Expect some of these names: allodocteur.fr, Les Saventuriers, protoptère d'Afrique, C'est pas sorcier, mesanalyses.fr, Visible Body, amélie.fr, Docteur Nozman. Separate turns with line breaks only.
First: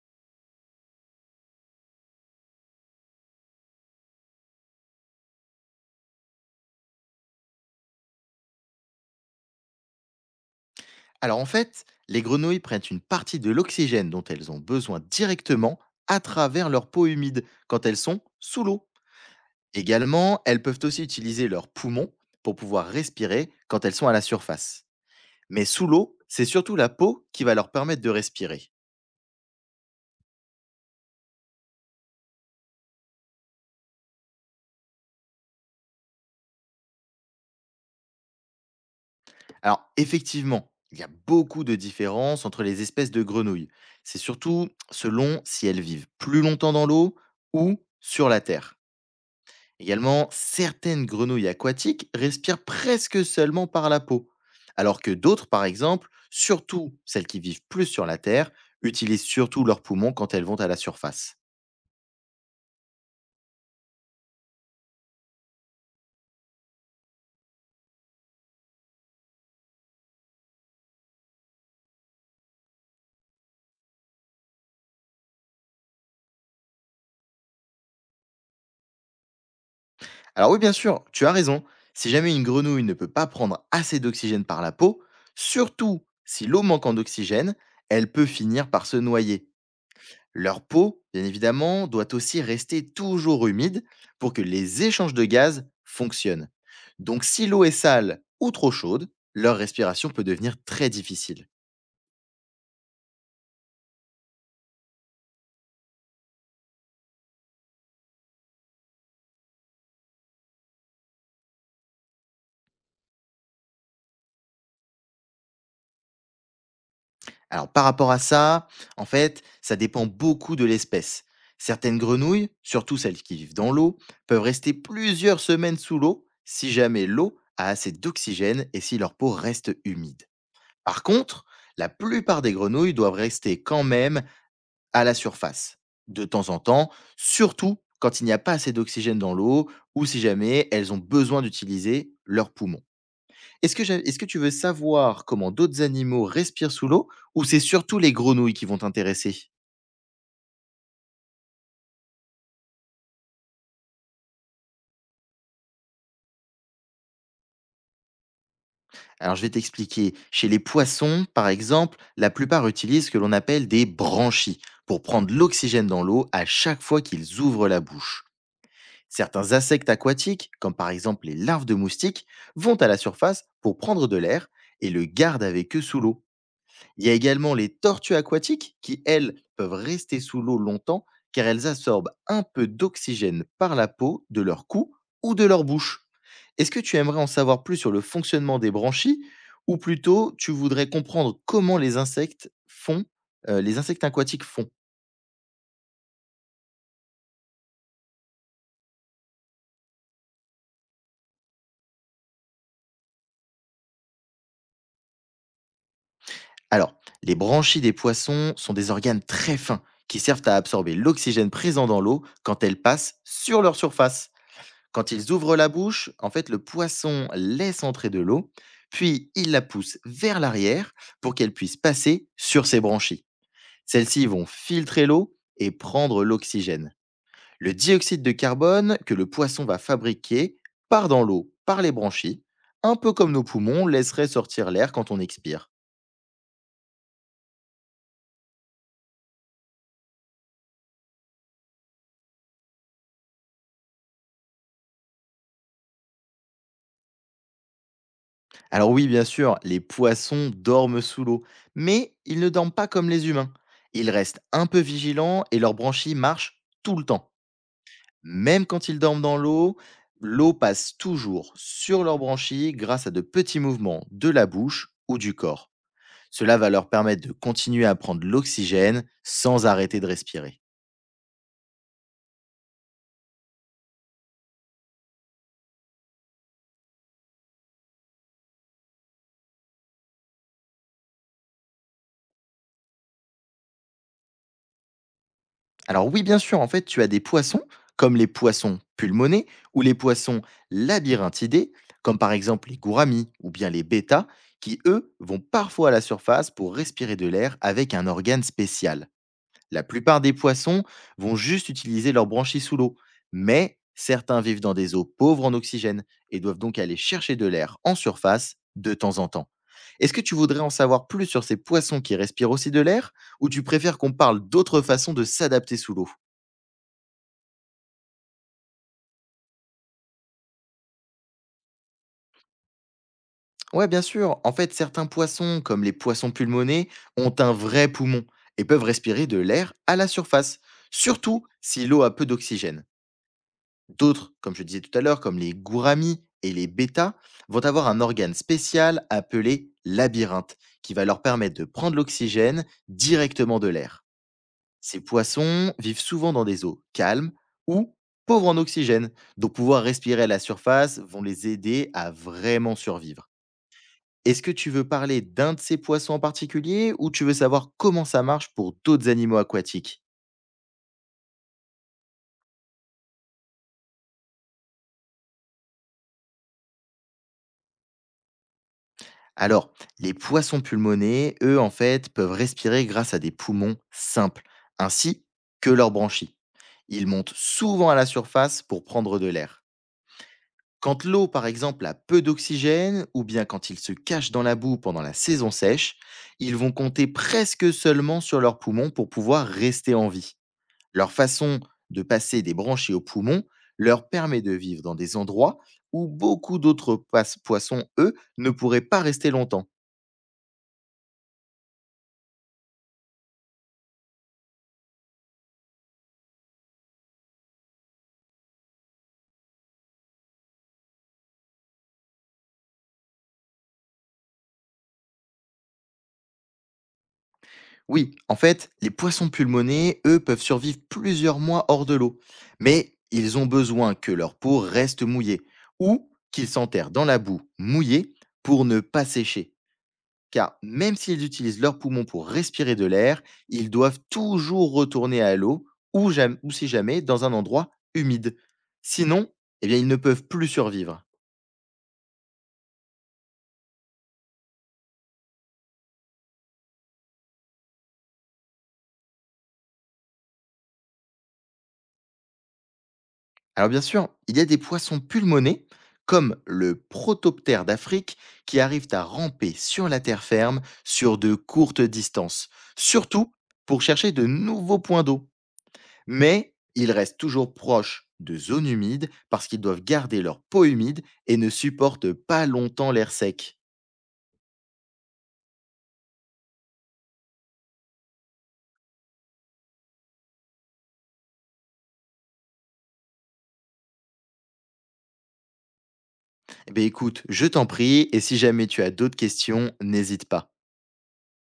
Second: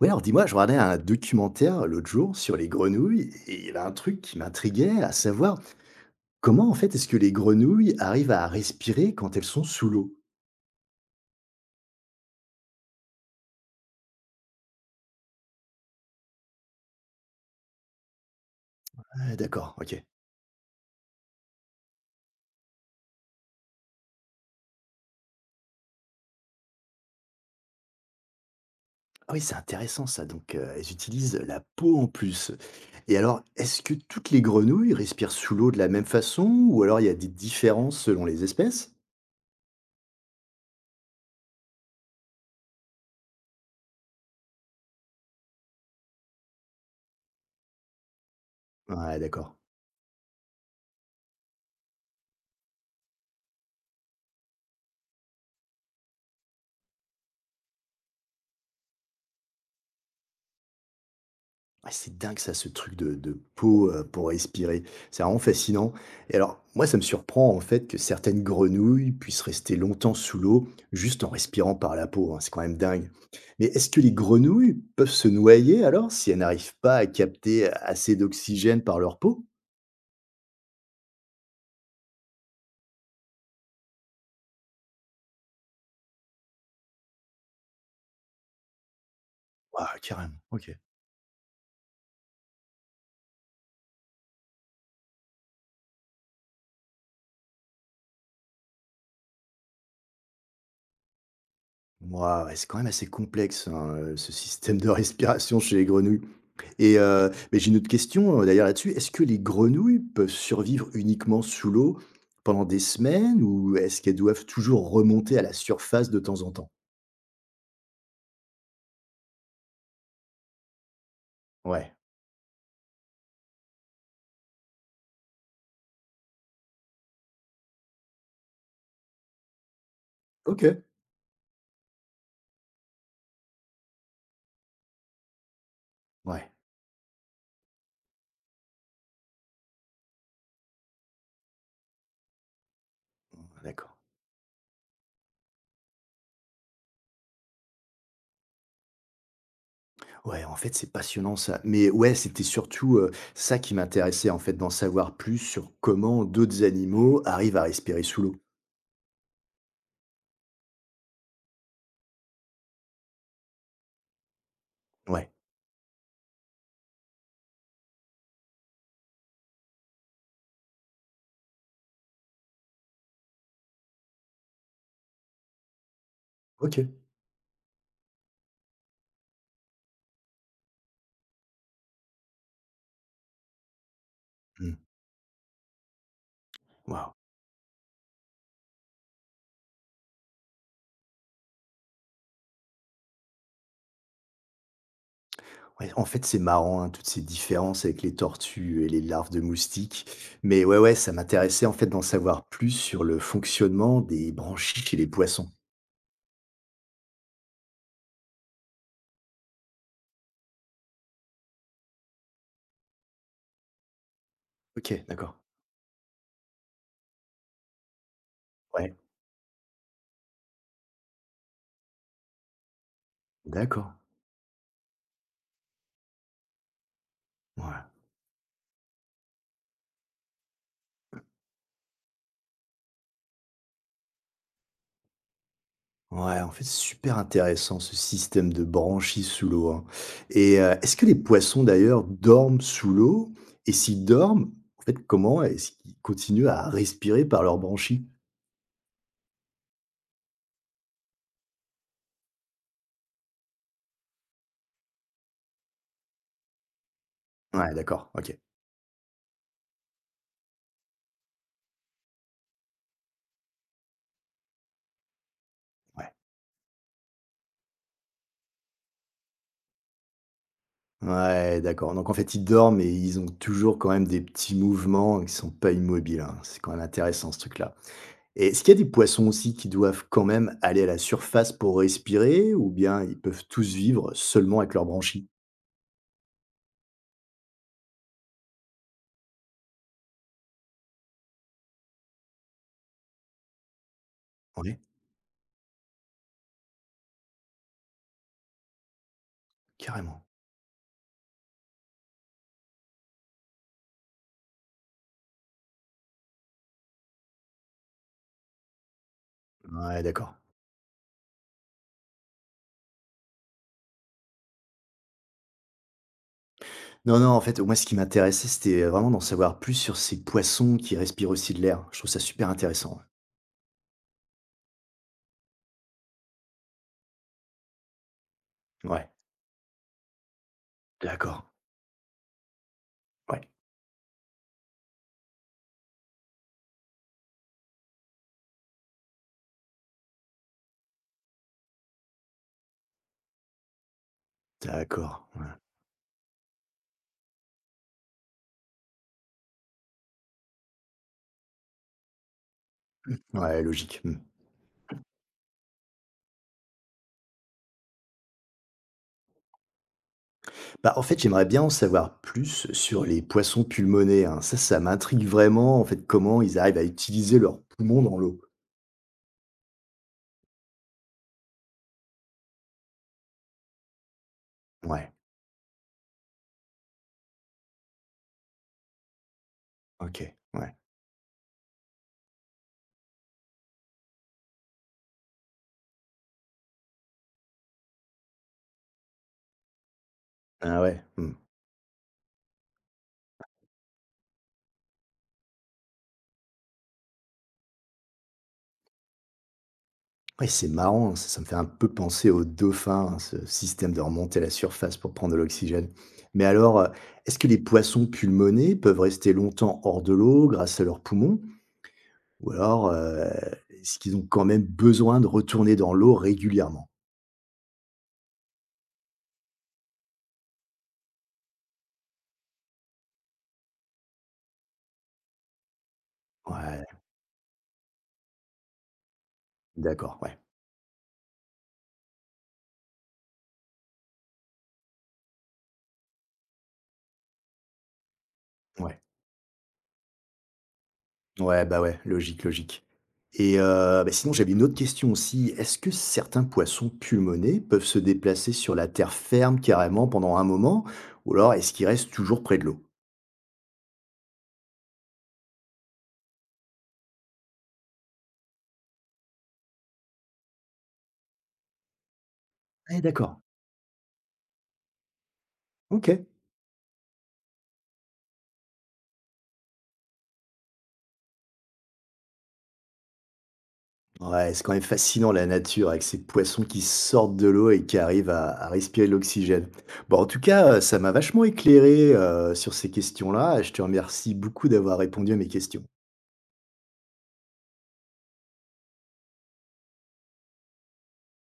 Oui, alors dis-moi, je regardais un documentaire l'autre jour sur les grenouilles et il y avait un truc qui m'intriguait, à savoir comment en fait est-ce que les grenouilles arrivent à respirer quand elles sont sous l'eau.
Alors en fait, les grenouilles prennent une partie de l'oxygène dont elles ont besoin directement à travers leur peau humide quand elles sont sous l'eau.
Ah, d'accord, ok.
Également, elles peuvent aussi utiliser leurs poumons pour pouvoir respirer quand elles sont à la surface. Mais sous l'eau, c'est surtout la peau qui va leur permettre de respirer.
Ah oui, c'est intéressant ça. Donc elles utilisent la peau en plus. Et alors, est-ce que toutes les grenouilles respirent sous l'eau de la même façon ou alors il y a des différences selon les espèces?
Alors effectivement, il y a beaucoup de différences entre les espèces de grenouilles. C'est surtout selon si elles vivent plus longtemps dans l'eau ou sur la terre.
Ouais, d'accord.
Également, certaines grenouilles aquatiques respirent presque seulement par la peau, alors que d'autres, par exemple, surtout celles qui vivent plus sur la Terre, utilisent surtout leurs poumons quand elles vont à la surface.
Ouais, c'est dingue ça, ce truc de peau pour respirer. C'est vraiment fascinant. Et alors, moi, ça me surprend en fait que certaines grenouilles puissent rester longtemps sous l'eau juste en respirant par la peau, hein. C'est quand même dingue. Mais est-ce que les grenouilles peuvent se noyer alors si elles n'arrivent pas à capter assez d'oxygène par leur peau?
Alors oui, bien sûr, tu as raison, si jamais une grenouille ne peut pas prendre assez d'oxygène par la peau, surtout si l'eau manque en oxygène, elle peut finir par se noyer.
Ouah, carrément,
Leur
ok.
peau, bien évidemment, doit aussi rester toujours humide pour que les échanges de gaz fonctionnent. Donc si l'eau est sale ou trop chaude, leur respiration peut devenir très difficile.
Ouah, ouais, c'est quand même assez complexe hein, ce système de respiration chez les grenouilles. Et mais j'ai une autre question, d'ailleurs là-dessus. Est-ce que les grenouilles peuvent survivre uniquement sous l'eau pendant des semaines ou est-ce qu'elles doivent toujours remonter à la surface de temps en temps?
Alors par rapport à ça, en fait, ça dépend beaucoup de l'espèce.
Ouais.
Certaines grenouilles, surtout celles qui vivent dans l'eau, peuvent rester plusieurs semaines sous l'eau si jamais l'eau a assez d'oxygène et si leur peau reste humide.
OK.
Par contre, la plupart des grenouilles doivent rester quand même à la surface de temps
Ouais,
en temps, surtout quand il n'y a pas assez d'oxygène dans l'eau ou si jamais elles ont besoin d'utiliser leurs poumons.
d'accord.
Est-ce que tu veux savoir comment d'autres animaux respirent sous l'eau ou c'est surtout les grenouilles qui vont t'intéresser?
Ouais, en fait, c'est passionnant ça. Mais ouais, c'était surtout, ça qui m'intéressait en fait, d'en savoir plus sur comment d'autres animaux arrivent à respirer sous l'eau.
Alors je vais t'expliquer. Chez les poissons, par exemple, la plupart utilisent ce que l'on appelle des branchies pour
Ouais.
prendre l'oxygène dans l'eau à chaque fois qu'ils ouvrent la bouche. Certains insectes aquatiques, comme par exemple les larves de moustiques, vont à la surface pour prendre de l'air et le gardent avec eux sous l'eau.
OK.
Il y a également les tortues aquatiques qui, elles, peuvent rester sous l'eau longtemps car elles absorbent un peu d'oxygène par la peau, de leur
Mmh.
cou ou de leur bouche. Est-ce que tu
Waouh!
aimerais en savoir plus sur le fonctionnement des branchies ou plutôt tu voudrais comprendre comment les insectes font, les insectes aquatiques font?
Ouais, en fait, c'est marrant, hein, toutes ces différences avec les tortues et les larves de moustiques. Mais ouais, ouais, ça m'intéressait en fait d'en savoir plus sur le fonctionnement des branchies chez les poissons.
Alors, les branchies des poissons sont des organes très fins qui servent à absorber l'oxygène présent dans l'eau quand elle passe sur leur surface.
Ok,
Quand ils
d'accord.
ouvrent la bouche, en fait, le poisson laisse entrer de l'eau,
Ouais,
puis il la pousse vers l'arrière pour qu'elle puisse passer sur ses branchies.
d'accord.
Celles-ci vont filtrer l'eau et prendre l'oxygène. Le
Ouais.
dioxyde de carbone que le poisson va fabriquer part dans l'eau par les branchies, un peu comme nos poumons laisseraient sortir l'air quand on expire.
Ouais, en fait, c'est super intéressant ce système de branchies sous l'eau, hein. Et est-ce que les poissons d'ailleurs dorment sous l'eau? Et s'ils dorment, en fait, comment est-ce qu'ils continuent à respirer par leurs branchies?
Alors oui, bien sûr, les poissons dorment sous l'eau, mais ils ne dorment pas comme les humains. Ils restent un peu vigilants et leurs branchies marchent tout le temps.
Ouais, d'accord, ok.
Même quand ils dorment dans l'eau, l'eau passe toujours sur leurs branchies grâce à de petits mouvements de la bouche ou du corps.
Ouais.
Cela va leur permettre de continuer à prendre l'oxygène sans arrêter de respirer.
Ouais, d'accord. Donc en fait, ils dorment et ils ont toujours quand même des petits mouvements qui sont pas immobiles, hein. C'est quand même intéressant ce truc-là. Et est-ce qu'il y a des poissons aussi qui doivent quand même aller à la surface pour respirer ou bien ils peuvent tous vivre seulement avec leurs branchies?
Alors oui, bien sûr, en fait, tu as des poissons, comme les poissons pulmonés ou les poissons labyrinthidés, comme par exemple les gouramis ou bien les bêtas,
Ouais,
qui, eux, vont parfois à la surface pour respirer de l'air avec un organe spécial. La plupart
carrément.
des poissons vont juste utiliser leurs branchies sous l'eau, mais certains vivent dans des eaux pauvres en oxygène et doivent donc aller chercher de l'air en surface de temps en temps.
Ouais,
Est-ce que
d'accord.
tu voudrais en savoir plus sur ces poissons qui respirent aussi de l'air ou tu préfères qu'on parle d'autres façons de s'adapter sous l'eau?
Non, non, en fait, moi, ce qui m'intéressait, c'était vraiment d'en savoir plus sur ces poissons qui respirent aussi de l'air. Je trouve ça super intéressant.
Ouais, bien sûr. En fait, certains poissons, comme les poissons pulmonés, ont un vrai poumon et peuvent
Ouais, ouais,
respirer de l'air à la surface,
d'accord.
surtout si l'eau a peu d'oxygène.
Ouais,
D'autres, comme je disais tout à l'heure, comme les gouramis et les bêtas, vont avoir un organe spécial appelé labyrinthe, qui va leur permettre de prendre l'oxygène directement de l'air. Ces
d'accord. Ouais,
poissons vivent souvent dans des eaux calmes ou pauvres en oxygène, donc pouvoir respirer à la surface vont les aider à vraiment survivre.
ouais, logique. Hmm.
Est-ce que tu veux parler d'un de ces poissons en particulier ou tu veux savoir comment ça marche pour d'autres animaux aquatiques?
Bah, en fait, j'aimerais bien en savoir plus sur les poissons pulmonés, hein. Ça m'intrigue vraiment, en fait, comment ils arrivent à utiliser leurs poumons dans l'eau.
Alors, les poissons pulmonés, eux, en fait, peuvent respirer grâce à des poumons simples,
Ouais,
ainsi que leurs branchies. Ils montent souvent à la surface pour prendre de l'air.
ok, ouais.
Quand l'eau, par exemple, a peu d'oxygène, ou bien quand ils se cachent dans la boue pendant la saison sèche, ils vont compter presque seulement sur leurs poumons pour pouvoir rester en vie.
Ah ouais.
Leur
Hmm.
façon de passer des branchies aux poumons leur permet de vivre dans des endroits où beaucoup d'autres poissons, eux, ne pourraient pas rester longtemps.
Ouais, c'est marrant, hein, ça me fait un peu penser aux dauphins, hein, ce système de remonter à la surface pour prendre de l'oxygène. Mais alors, est-ce que les poissons pulmonés peuvent rester longtemps hors de l'eau grâce à leurs poumons? Ou alors, est-ce qu'ils ont quand même besoin de retourner dans l'eau régulièrement?
Oui, en fait, les poissons pulmonés, eux, peuvent survivre plusieurs mois hors de l'eau, mais ils ont besoin que leur peau reste mouillée ou qu'ils
Ouais,
s'enterrent dans la boue mouillée pour ne pas sécher,
d'accord, ouais,
car même s'ils utilisent leurs poumons pour respirer de l'air, ils doivent toujours retourner à l'eau ou si jamais dans un endroit humide.
ouais.
Sinon, eh bien, ils ne peuvent plus survivre.
Ouais, bah, ouais, logique, logique. Et bah, sinon j'avais une autre question aussi. Est-ce que certains poissons pulmonés peuvent se déplacer sur la terre ferme carrément pendant un moment? Ou alors est-ce qu'ils restent toujours près de l'eau?
Alors bien sûr, il y a des poissons pulmonés, comme le protoptère d'Afrique, qui arrivent à ramper sur la terre ferme sur de courtes distances,
Ah,
surtout
d'accord.
pour chercher de nouveaux points d'eau.
OK.
Mais ils restent toujours proches de zones humides parce qu'ils doivent garder leur peau humide et ne supportent pas longtemps l'air sec.
Ouais, c'est quand même fascinant la nature avec ces poissons qui sortent de l'eau et qui arrivent à respirer de l'oxygène. Bon, en tout cas, ça m'a vachement éclairé, sur ces questions-là. Je te remercie beaucoup d'avoir répondu à mes questions.
Eh bien écoute, je t'en prie, et si jamais tu as d'autres questions, n'hésite pas.